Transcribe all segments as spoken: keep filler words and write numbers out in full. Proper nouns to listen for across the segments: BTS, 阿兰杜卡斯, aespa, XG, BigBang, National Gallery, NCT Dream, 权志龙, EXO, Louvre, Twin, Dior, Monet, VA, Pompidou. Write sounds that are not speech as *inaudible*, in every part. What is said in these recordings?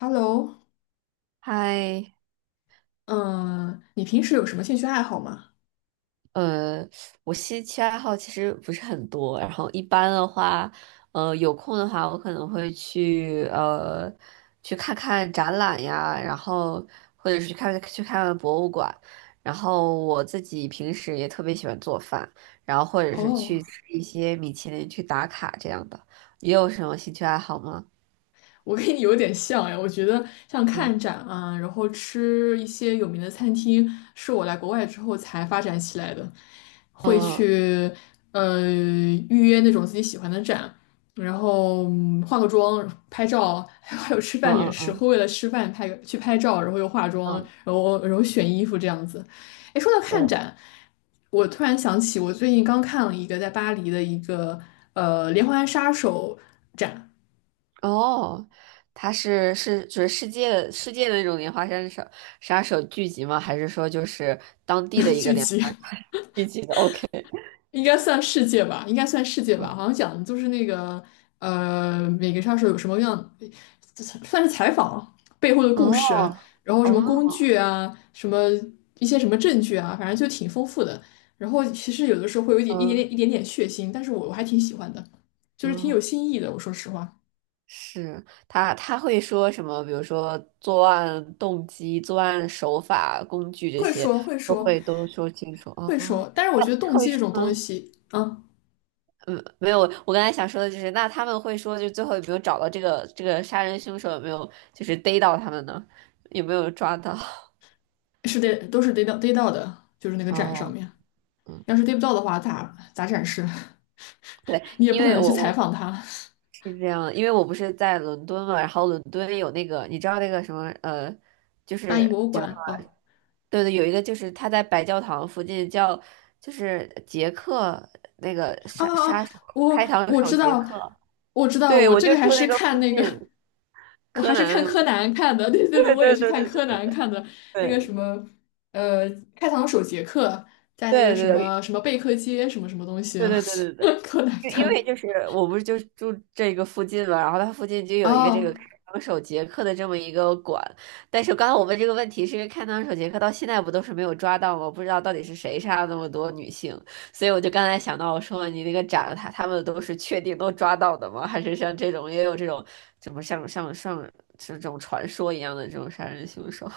Hello，嗨，嗯、你平时有什么兴趣爱好吗？呃，我兴趣爱好其实不是很多，然后一般的话，呃，有空的话，我可能会去呃去看看展览呀，然后或者是去看去看看博物馆，然后我自己平时也特别喜欢做饭，然后或者是哦，去吃一些米其林去打卡这样的。你有什么兴趣爱好吗？我跟你有点像哎，我觉得像看嗯展啊，然后吃一些有名的餐厅，是我来国外之后才发展起来的。会嗯去呃预约那种自己喜欢的展，然后嗯化个妆、拍照，*laughs* 还有还有吃嗯饭也嗯是嗯会为了吃饭拍个去拍照，然后又化妆，嗯，然后然后选衣服这样子。哎，说到看对。展，我突然想起我最近刚看了一个在巴黎的一个呃连环杀手展 哦，他是是就是世界的世界的那种连环杀手杀手聚集吗？还是说就是当地的 *laughs* 一个剧连集。花聚集的 *laughs*？OK，应该算世界吧，应该算世界吧。好像讲的就是那个呃，每个杀手有什么样，算是采访背后的哦故事，然后什么哦，工具啊，什么一些什么证据啊，反正就挺丰富的。然后其实有的时候会有一点一点嗯点一点点血腥，但是我我还挺喜欢的，就是挺有嗯，新意的。我说实话，是他他会说什么？比如说作案动机、作案手法、工具这会些说会都说会都说清楚哦。会说，但是我觉得他动会机这种东说，西，啊，嗯，没有，我刚才想说的就是，那他们会说，就最后有没有找到这个这个杀人凶手，有没有就是逮到他们呢？有没有抓到？*laughs* 是得都是得到得到的，就是那个展上哦，面。嗯，要是对不到的话，咋咋展示？对，*laughs* 你也因不可为能去我采我访他。是这样，因为我不是在伦敦嘛，然后伦敦有那个，你知道那个什么呃，就大是英博物叫什馆，哦，么？对对，有一个就是他在白教堂附近叫，就是杰克那个哦杀哦，哦，杀手开我膛我手知杰道，克，我知道，对，我我这就个还住是那个附看近，那个，我柯还是南，看柯南看的，对 *laughs* 对对，对我也对是对看对对柯对南对。看的，那个对什么，呃，开膛手杰克在那个对什对么对什么贝克街什么什么东西对啊，对对对对，*laughs* 柯南因因看的，为就是我不是就住这个附近嘛，然后它附近就有一个这个哦。开膛手杰克的这么一个馆，但是刚才我问这个问题，是因为开膛手杰克到现在不都是没有抓到吗？不知道到底是谁杀了那么多女性，所以我就刚才想到，我说你那个展，他他们都是确定都抓到的吗？还是像这种也有这种怎么像像像这种传说一样的这种杀人凶手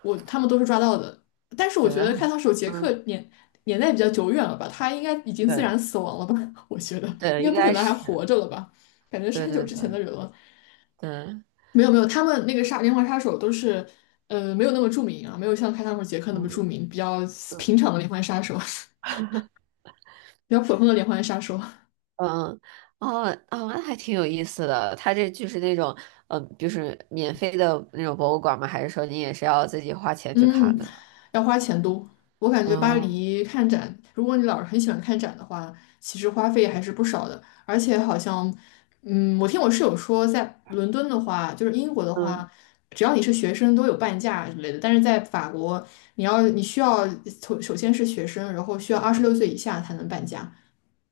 我他们都是抓到的。但是 *laughs*？我对觉的，得开膛手杰克嗯，年年代比较久远了吧，他应该已经自对然死亡了吧？*laughs* 我觉得应对，该应不可该能还是，活着了吧？感觉是对很久对之对前的人了。对，没有没有，他们那个杀连环杀手都是，呃，没有那么著名啊，没有像开膛手杰克那么著嗯。名，比较嗯平常的连环杀手，*laughs* 比较普通的连环杀手。嗯，哦，哦，那还挺有意思的。它这就是那种，嗯，就是免费的那种博物馆吗？还是说你也是要自己花钱去看嗯，的呢？要花钱多。我感觉巴哦，黎看展，如果你老是很喜欢看展的话，其实花费还是不少的。而且好像，嗯，我听我室友说，在伦敦的话，就是英国的嗯，话，只要你是学生都有半价之类的。但是在法国，你要你需要首首先是学生，然后需要二十六岁以下才能半价。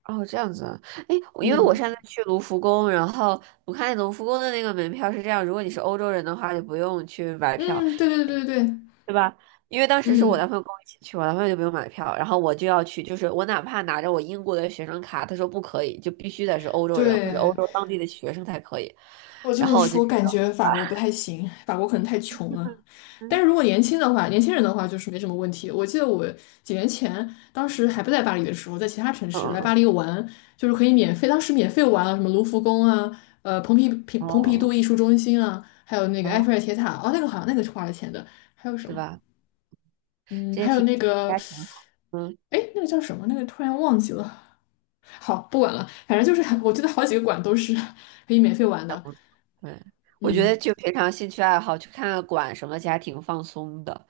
哦，这样子啊。哎，我因为我嗯上次去卢浮宫，然后我看卢浮宫的那个门票是这样，如果你是欧洲人的话，就不用去买票，嗯，对对对对对，对吧？因为当时是我男嗯，朋友跟我一起去，我男朋友就不用买票，然后我就要去，就是我哪怕拿着我英国的学生卡，他说不可以，就必须得是欧洲人或者欧对。洲当地的学生才可以。我就然是后我就说，觉感觉得。法国不太行，法国可能太穷了。但嗯是如果年轻的话，年轻人的话就是没什么问题。我记得我几年前，当时还不在巴黎的时候，在其他城嗯市来巴嗯，黎玩，就是可以免费，当时免费玩了什么卢浮宫啊，呃，蓬皮蓬蓬皮杜哦艺术中心啊，还有那个埃哦，菲尔铁塔，哦，那个好像那个是花了钱的，还有什是么？吧？嗯，这些还有题那目个，还挺好。嗯，哎，那个叫什么？那个突然忘记了。好，不管了，反正就是我记得好几个馆都是 *laughs* 可以免费玩还的。不错。对，我觉嗯。得就平常兴趣爱好去看看馆什么，其实还挺放松的。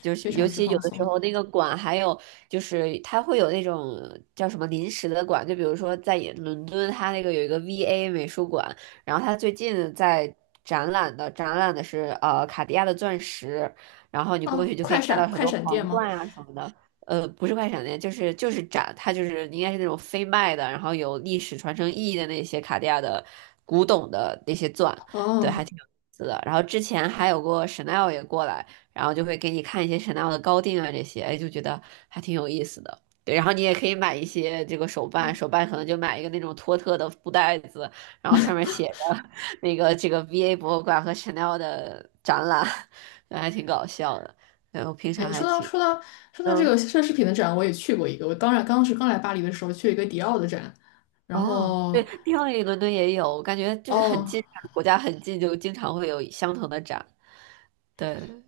就是非常尤之其有放的时松。候那个馆还有就是它会有那种叫什么临时的馆，就比如说在伦敦，它那个有一个 V A 美术馆，然后它最近在展览的展览的是呃卡地亚的钻石，然后你过去啊！就可快以看到闪很快多闪店皇吗？冠啊什么的，呃，不是快闪店，就是就是展，它就是应该是那种非卖的，然后有历史传承意义的那些卡地亚的古董的那些钻，对，哦，还挺有意思的。然后之前还有过 Chanel 也过来，然后就会给你看一些 Chanel 的高定啊这些，哎，就觉得还挺有意思的。对，然后你也可以买一些这个手办，手办可能就买一个那种托特的布袋子，然后上面写着那个这个 V A 博物馆和 Chanel 的展览，*laughs* 对还挺搞笑的。然后平常哎，还说到挺。说到说到这嗯，个奢侈品的展，我也去过一个。我当然当时刚来巴黎的时候去了一个迪奥的展，然哦，对，后迪奥里伦敦也有，我感觉就是很哦，近，国家很近，就经常会有相同的展。对，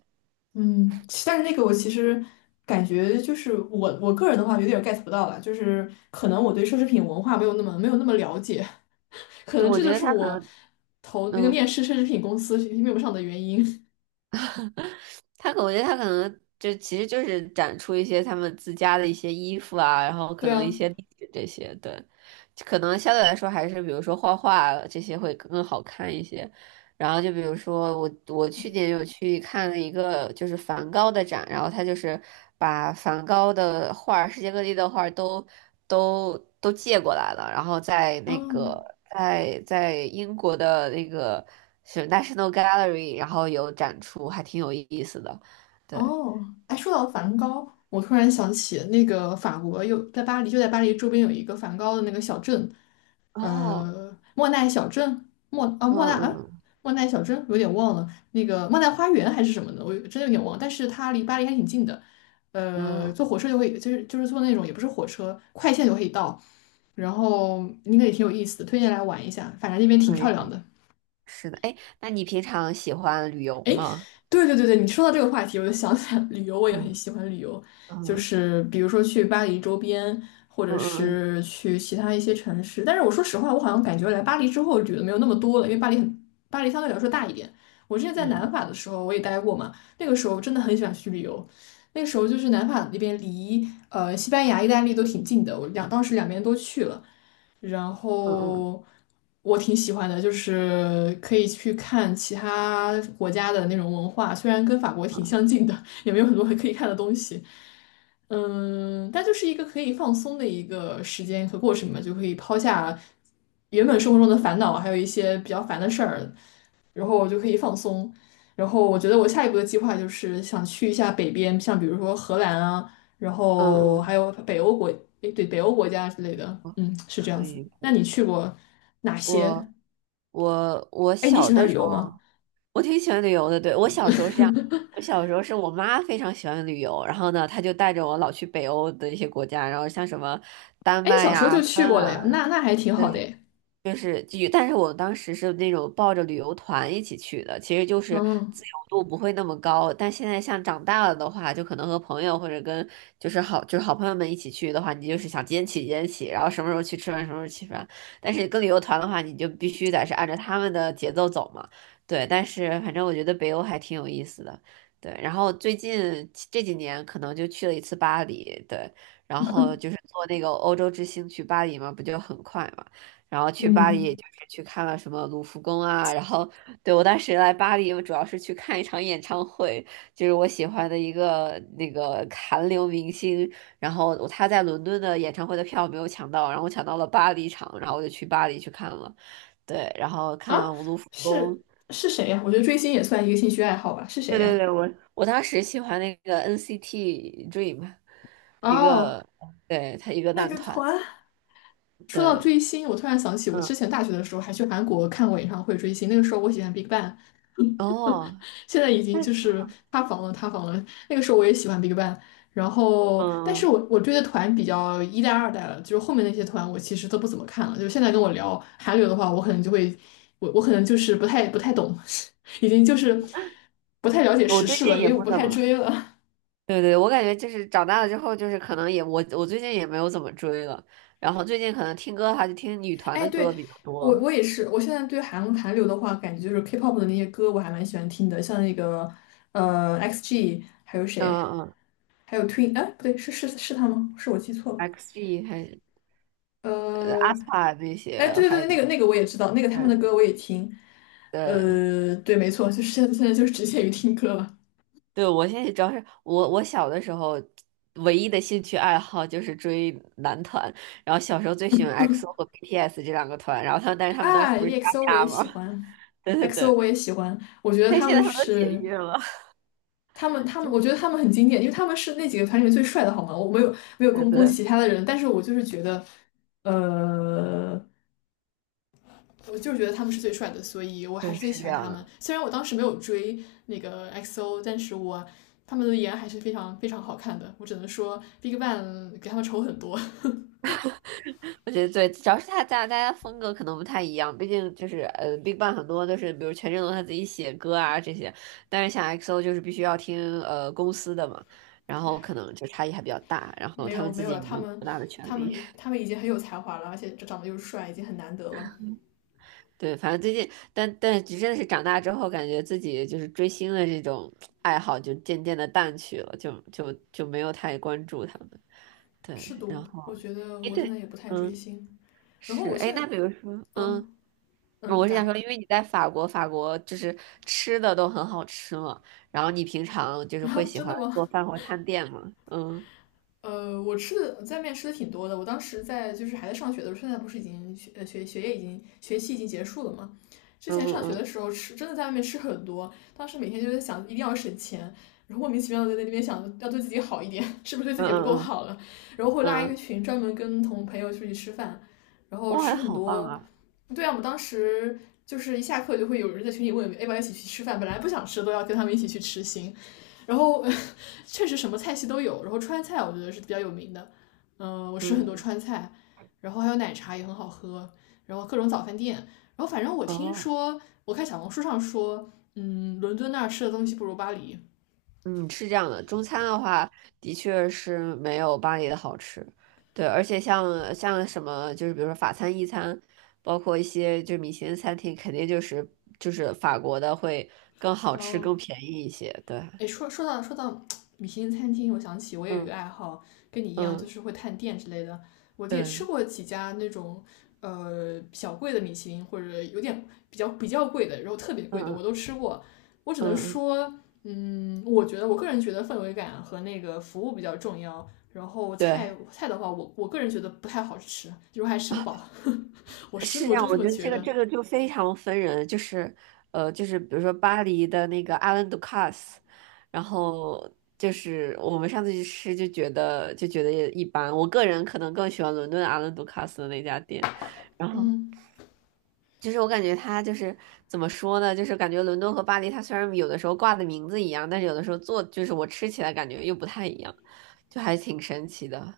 嗯，其但是那个我其实感觉就是我我个人的话有点 get 不到了，就是可能我对奢侈品文化没有那么没有那么了解，*laughs* 可对，能我这觉就得是它我很，投那个嗯。面试奢侈品公司面不上的原因。*laughs* 他可我觉得他可能就其实就是展出一些他们自家的一些衣服啊，然后可对能一啊，些历史这些，对，可能相对来说还是比如说画画这些会更好看一些。然后就比如说我我去年有去看了一个就是梵高的展，然后他就是把梵高的画儿世界各地的画儿都都都借过来了，然后在那个嗯。在在英国的那个。是 National Gallery，然后有展出，还挺有意思的。对，哦，哎，说到梵高，我突然想起那个法国有在巴黎，就在巴黎周边有一个梵高的那个小镇，哦，呃，莫奈小镇，莫啊嗯莫奈啊嗯莫奈小镇，有点忘了，那个莫奈花园还是什么的，我有真的有点忘，但是它离巴黎还挺近的，呃，嗯，坐火车就会，就是就是坐那种也不是火车，快线就可以到，然后应该也挺有意思的，推荐来玩一下，反正那边挺可以漂可亮以，的。是的。哎，那你平常喜欢旅游吗？对对对对，你说到这个话题，我就想起来旅游，我也很嗯喜欢旅游，就嗯是比如说去巴黎周边，或者嗯嗯是去其他一些城市。但是我说实话，我好像感觉来巴黎之后旅的没有那么多了，因为巴黎很，巴黎相对来说大一点。我之前在嗯南法的时候我也待过嘛，那个时候真的很喜欢去旅游。那个时候就是南法那边离呃西班牙、意大利都挺近的，我两当时两边都去了。然嗯嗯后我挺喜欢的，就是可以去看其他国家的那种文化，虽然跟法国挺相近的，也没有很多可以看的东西。嗯，但就是一个可以放松的一个时间和过程嘛，就可以抛下原本生活中的烦恼，还有一些比较烦的事儿，然后我就可以放松。然后我觉得我下一步的计划就是想去一下北边，像比如说荷兰啊。然嗯后还嗯，有北欧国，诶，对，北欧国家之类的，嗯嗯，是这样可子。以可那以。你去过哪些？我我我哎，你小喜的欢旅时游吗？候，我挺喜欢旅游的。对，我小时候是这样，*laughs* 我小时候是我妈非常喜欢旅游，然后呢，她就带着我老去北欧的一些国家，然后像什么丹哎，你麦小时候呀、就芬去过了呀，兰。那那还挺好的诶。就是就有，但是我当时是那种抱着旅游团一起去的，其实就是嗯自由度不会那么高。但现在像长大了的话，就可能和朋友或者跟就是好就是好朋友们一起去的话，你就是想几点起几点起，然后什么时候去吃饭什么时候去吃饭。但是跟旅游团的话，你就必须得是按照他们的节奏走嘛。对，但是反正我觉得北欧还挺有意思的。对，然后最近这几年可能就去了一次巴黎，对，然后就是坐那个欧洲之星去巴黎嘛，不就很快嘛。然后去巴黎也嗯，就是去看了什么卢浮宫啊，然后对我当时来巴黎，我主要是去看一场演唱会，就是我喜欢的一个那个韩流明星，然后他在伦敦的演唱会的票没有抢到，然后我抢到了巴黎场，然后我就去巴黎去看了，对，然后看了啊，卢浮宫，是，是谁呀？我觉得追星也算一个兴趣爱好吧。是谁对呀？对对，我我当时喜欢那个 N C T Dream，一哦，个对他一个那男个团，团。说到对，追星，我突然想起我之嗯，前大学的时候还去韩国看过演唱会追星，那个时候我喜欢 BigBang,哦，现在已经就那是塌房了，塌房了。那个时候我也喜欢 BigBang,然后但是嗯。我我追的团比较一代、二代了，就是后面那些团我其实都不怎么看了。就是现在跟我聊韩流的话，我可能就会，我我可能就是不太不太懂，*laughs* 已经就是不太了解我时最事了，近因也为我不不怎太么。追了。对对，我感觉就是长大了之后，就是可能也我我最近也没有怎么追了，然后最近可能听歌的话，就听女 *laughs* 团哎，的歌对。比较多，我我也是，我现在对韩韩流的话，感觉就是 K-pop 的那些歌我还蛮喜欢听的，像那个呃 X G,还有嗯谁，嗯还有 Twin,哎，不对，是是是他吗？是我记错了。，X G 还 呃，aespa 那些哎，对对还对，那个那个我也知道，那个他们的嗯歌我也听。对呃，对，没错，就是现在现在就是只限于听歌了。对，我现在主要是我我小的时候唯一的兴趣爱好就是追男团，然后小时候最喜欢 X O 和 B T S 这两个团，然后他们但是他们当时啊不是掐，EXO 我也架吗？喜欢 *laughs* 对对，X O 对，我也喜欢，我觉得但他现们在他们都解是约了，*laughs* 他们他们，就我觉得他们很经典，因为他们是那几个团里面最帅的，好吗？我没有没有对攻攻击对其他的人，但是我就是觉得，呃，我就是觉得他们是最帅的，所以我还是对，最是喜这欢样他们。的。虽然我当时没有追那个 X O,但是我他们的颜还是非常非常好看的。我只能说 BigBang 给他们丑很多，我觉得对，主要是他大大家风格可能不太一样，毕竟就是呃，BigBang 很多都是比如权志龙他自己写歌啊这些，但是像 X O 就是必须要听呃公司的嘛，然后可能就差异还比较大，然 *laughs* 后没他有们没自有己了，也没他有多们大的权他利。们 *laughs* 他们已经很有才华了，而且长得又帅，已经很难得了。对，反正最近，但但真的是长大之后，感觉自己就是追星的这种爱好就渐渐的淡去了，就就就没有太关注他们。对，是的，然我后觉得哎我现对，在也不太追嗯星。然后是我哎，现那在，比如说嗯。嗯嗯，我是想说，咋？因为你在法国，法国就是吃的都很好吃嘛，然后你平常就 *laughs* 是然会后喜真欢的吗？做饭或探店吗？嗯呃，我吃的在外面吃的挺多的。我当时在就是还在上学的时候，现在不是已经学呃学学业已经学期已经结束了嘛？之嗯前上学的嗯时候吃真的在外面吃很多，当时每天就在想一定要省钱，然后莫名其妙的在那边想要对自己好一点，*laughs* 是不是对自嗯己不够嗯嗯好了？然后会拉嗯，一个嗯群专门跟同朋友出去吃饭，然后吃哇，很好棒多。啊！对啊，我们当时就是一下课就会有人在群里问，要不要一起去吃饭？本来不想吃，都要跟他们一起去吃行。然后 *laughs* 确实什么菜系都有，然后川菜我觉得是比较有名的，嗯、呃我吃很多嗯川菜，然后还有奶茶也很好喝，然后各种早饭店，然后反正我听哦，说，我看小红书上说，嗯，伦敦那儿吃的东西不如巴黎。嗯，是这样的，中餐的话的确是没有巴黎的好吃，对，而且像像什么就是比如说法餐、意餐，包括一些就是米其林餐厅，肯定就是就是法国的会更好吃、哦，更便宜一些，对，哎，说说到说到米其林餐厅，我想起我也有一个嗯爱好，跟你一样，就嗯是会探店之类的。我也吃对。过几家那种呃小贵的米其林，或者有点比较比较贵的，然后特别嗯贵的，我嗯都吃过。我只能嗯，说，我觉得我个人觉得氛围感和那个服务比较重要。然后菜对，菜的话，我我个人觉得不太好吃，就是还吃不饱。*laughs* 我是真是这我样。真这我么觉得这觉个得。这个就非常分人，就是呃，就是比如说巴黎的那个阿兰杜卡斯，然后就是我们上次去吃就觉得就觉得也一般。我个人可能更喜欢伦敦阿兰杜卡斯的那家店，然后。就是我感觉它就是怎么说呢，就是感觉伦敦和巴黎，它虽然有的时候挂的名字一样，但是有的时候做就是我吃起来感觉又不太一样，就还挺神奇的。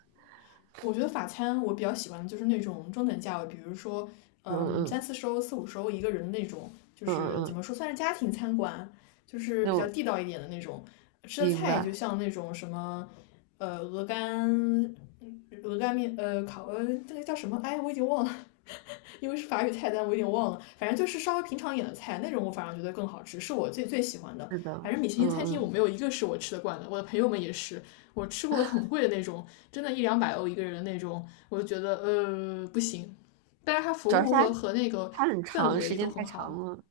我觉得法餐我比较喜欢的就是那种中等价位，比如说嗯嗯三嗯四十欧、四五十欧一个人的那种，就嗯是嗯怎嗯，么说算是家庭餐馆，就是那比较我地道一点的那种。吃的明菜就白。像那种什么呃鹅肝、鹅肝面、呃烤呃这个叫什么？哎，我已经忘了。因为是法语菜单，我有点忘了，反正就是稍微平常一点的菜，那种我反而觉得更好吃，是我最最喜欢的。是的，反正米其嗯林餐厅我嗯，没有一个是我吃得惯的，我的朋友们也是，我吃过很贵的那种，真的一两百欧一个人的那种，我就觉得呃不行。但是它服主要是务它和和那个它很氛长，时围都间很太长好，了。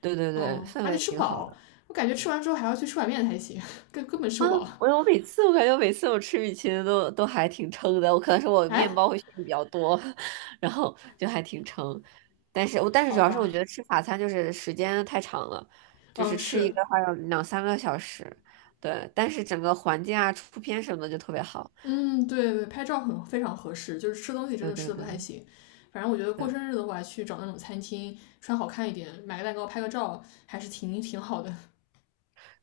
对对对，嗯，氛而且围吃挺好饱，的我感觉吃完之后还要去吃碗面才行，*laughs* 根根本吃啊！不饱。我我每次我感觉我每次我吃米其林都都还挺撑的，我可能是我哎，面包会吃的比较多，*laughs* 然后就还挺撑。但是我但是主好要是我吧，觉得吃法餐就是时间太长了，就嗯，是吃一是个话要两三个小时。对，但是整个环境啊、出片什么的就特别好。嗯，对对，拍照很非常合适，就是吃东西真对的吃对的不对太行。反正我觉得过对。生日的话，去找那种餐厅，穿好看一点，买个蛋糕，拍个照，还是挺挺好的。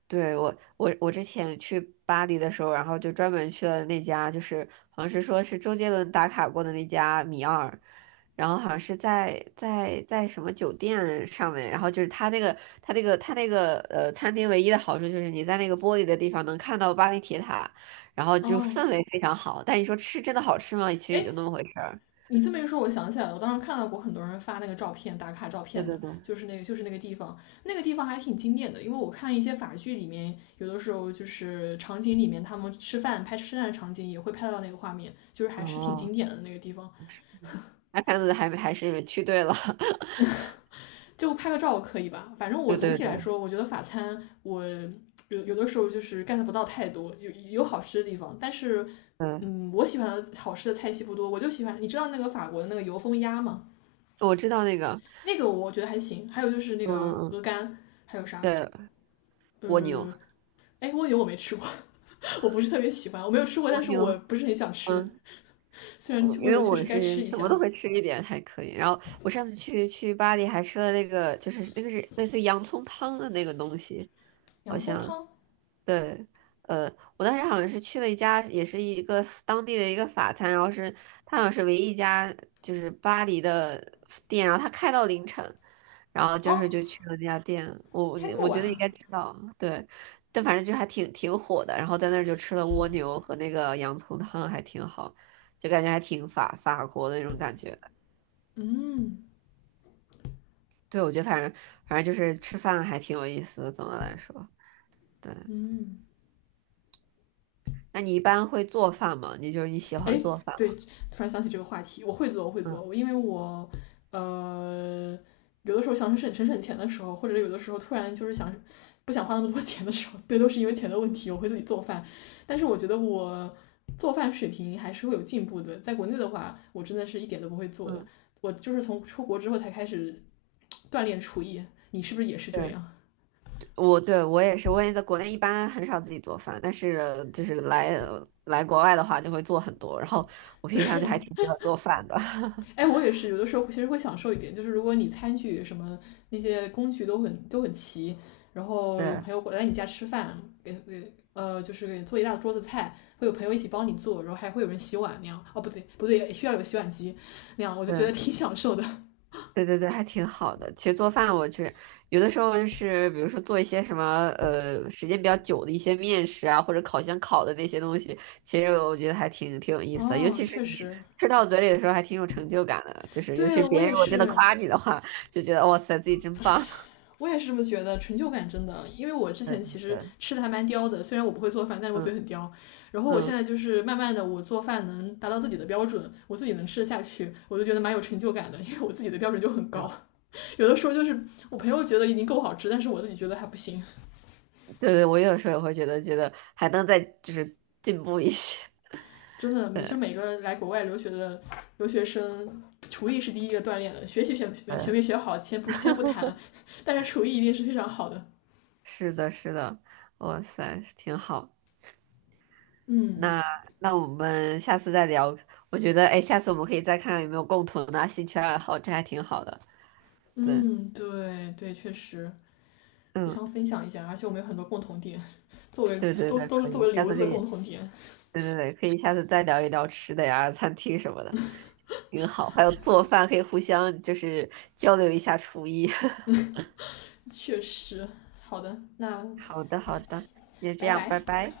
对，我，我我之前去巴黎的时候，然后就专门去了那家，就是好像是说是周杰伦打卡过的那家米二，然后好像是在在在什么酒店上面，然后就是他那个他那个他那个呃餐厅唯一的好处就是你在那个玻璃的地方能看到巴黎铁塔，然后就哦，氛围非常好。但你说吃真的好吃吗？其 *laughs* 实也哎，就那么回事儿。你这么一说，我想起来了，我当时看到过很多人发那个照片，打卡照对片对的，对，就是那个就是那个地方，那个地方还挺经典的，因为我看一些法剧里面，有的时候就是场景里面他们吃饭拍吃饭的场景也会拍到那个画面，就是还是挺哦，经典的那个地方。那看来还还是你们去对了。*laughs* 就拍个照可以吧？反正我对总对体来对，说，我觉得法餐我有有的时候就是 get 不到太多，就有好吃的地方，但是对，嗯嗯，我喜欢的好吃的菜系不多，我就喜欢你知道那个法国的那个油封鸭吗？我知道那个那个我觉得还行，还有就是那嗯个嗯鹅嗯。肝，还有啥？蜗嗯，牛。呃哎，蜗牛我没吃过，*laughs* 我不是特别喜欢，我没有吃过，蜗但是牛，我不是很想吃。嗯，虽然我因蜗为牛确实我该吃是一什么下。都会吃一点，还可以。然后我上次去去巴黎还吃了那个，就是那个是类似于洋葱汤的那个东西，好洋葱像。汤对，呃，我当时好像是去了一家，也是一个当地的一个法餐，然后是它好像是唯一一家就是巴黎的店，然后它开到凌晨，然后就是哦，就去了那家店，我我开这么我觉晚得应该啊？知道，对，但反正就还挺挺火的，然后在那儿就吃了蜗牛和那个洋葱汤，还挺好，就感觉还挺法法国的那种感觉。嗯，对，我觉得反正反正就是吃饭还挺有意思的，总的来说，对。那你一般会做饭吗？你就是你喜欢哎，做饭吗？突然想起这个话题，我会做，我会嗯做，我因为我呃有的时候想省省省钱的时候，或者有的时候突然就是想不想花那么多钱的时候，对，都是因为钱的问题，我会自己做饭。但是我觉得我做饭水平还是会有进步的，在国内的话，我真的是一点都不会做的。嗯，我就是从出国之后才开始锻炼厨艺，你是不是也是这对，样？我对我也是，我也在国内一般很少自己做饭，但是就是来来国外的话就会做很多，然后我 *laughs* 对，平常就还挺喜欢做饭的，哎，我也是，有的时候其实会享受一点，就是如果你餐具什么那些工具都很都很齐，然 *laughs* 后有对朋友来你家吃饭，给给呃就是给做一大桌子菜，会有朋友一起帮你做，然后还会有人洗碗那样。哦，不对不对，需要有洗碗机那样，我就觉得对挺享受的。对对对，还挺好的。其实做饭我去有的时候就是比如说做一些什么呃时间比较久的一些面食啊，或者烤箱烤的那些东西，其实我觉得还挺挺有 *laughs* 意思的，尤哦，其是确你实，吃到嘴里的时候还挺有成就感的，就是尤其对是我别人也如果真的是。夸你的话，就觉得哇塞自己真棒，我也是这么觉得，成就感真的，因为我之 *laughs* 对对前其实对，吃的还蛮刁的，虽然我不会做饭，但是我嘴嗯很刁。然后我现嗯。在就是慢慢的，我做饭能达到自己的标准，我自己能吃得下去，我就觉得蛮有成就感的，因为我自己的标准就很是高。吧 有的时候就是我朋友觉得已经够好吃，但是我自己觉得还不行。*laughs* 对对，我有时候也会觉得，觉得还能再就是进步一些。真的，*laughs* 每对就每个来国外留学的留学生，厨艺是第一个锻炼的，学习学没对，学没学好，先不先不谈，*laughs* 但是厨艺一定是非常好的。是的，是的，哇塞，挺好。那那我们下次再聊。我觉得，哎，下次我们可以再看看有没有共同的兴趣爱好，这还挺好的。对，嗯，对对，确实。互嗯，相分享一下，而且我们有很多共同点，*laughs* 作为对对都是对，都是可作以，为下留次子可的以，共同点，对对对，可以下次再聊一聊吃的呀、餐厅什么的，挺好。还有做饭，可以互相就是交流一下厨艺。*laughs* 确实。好的，那好的，好的，那就这拜样，拜拜。拜。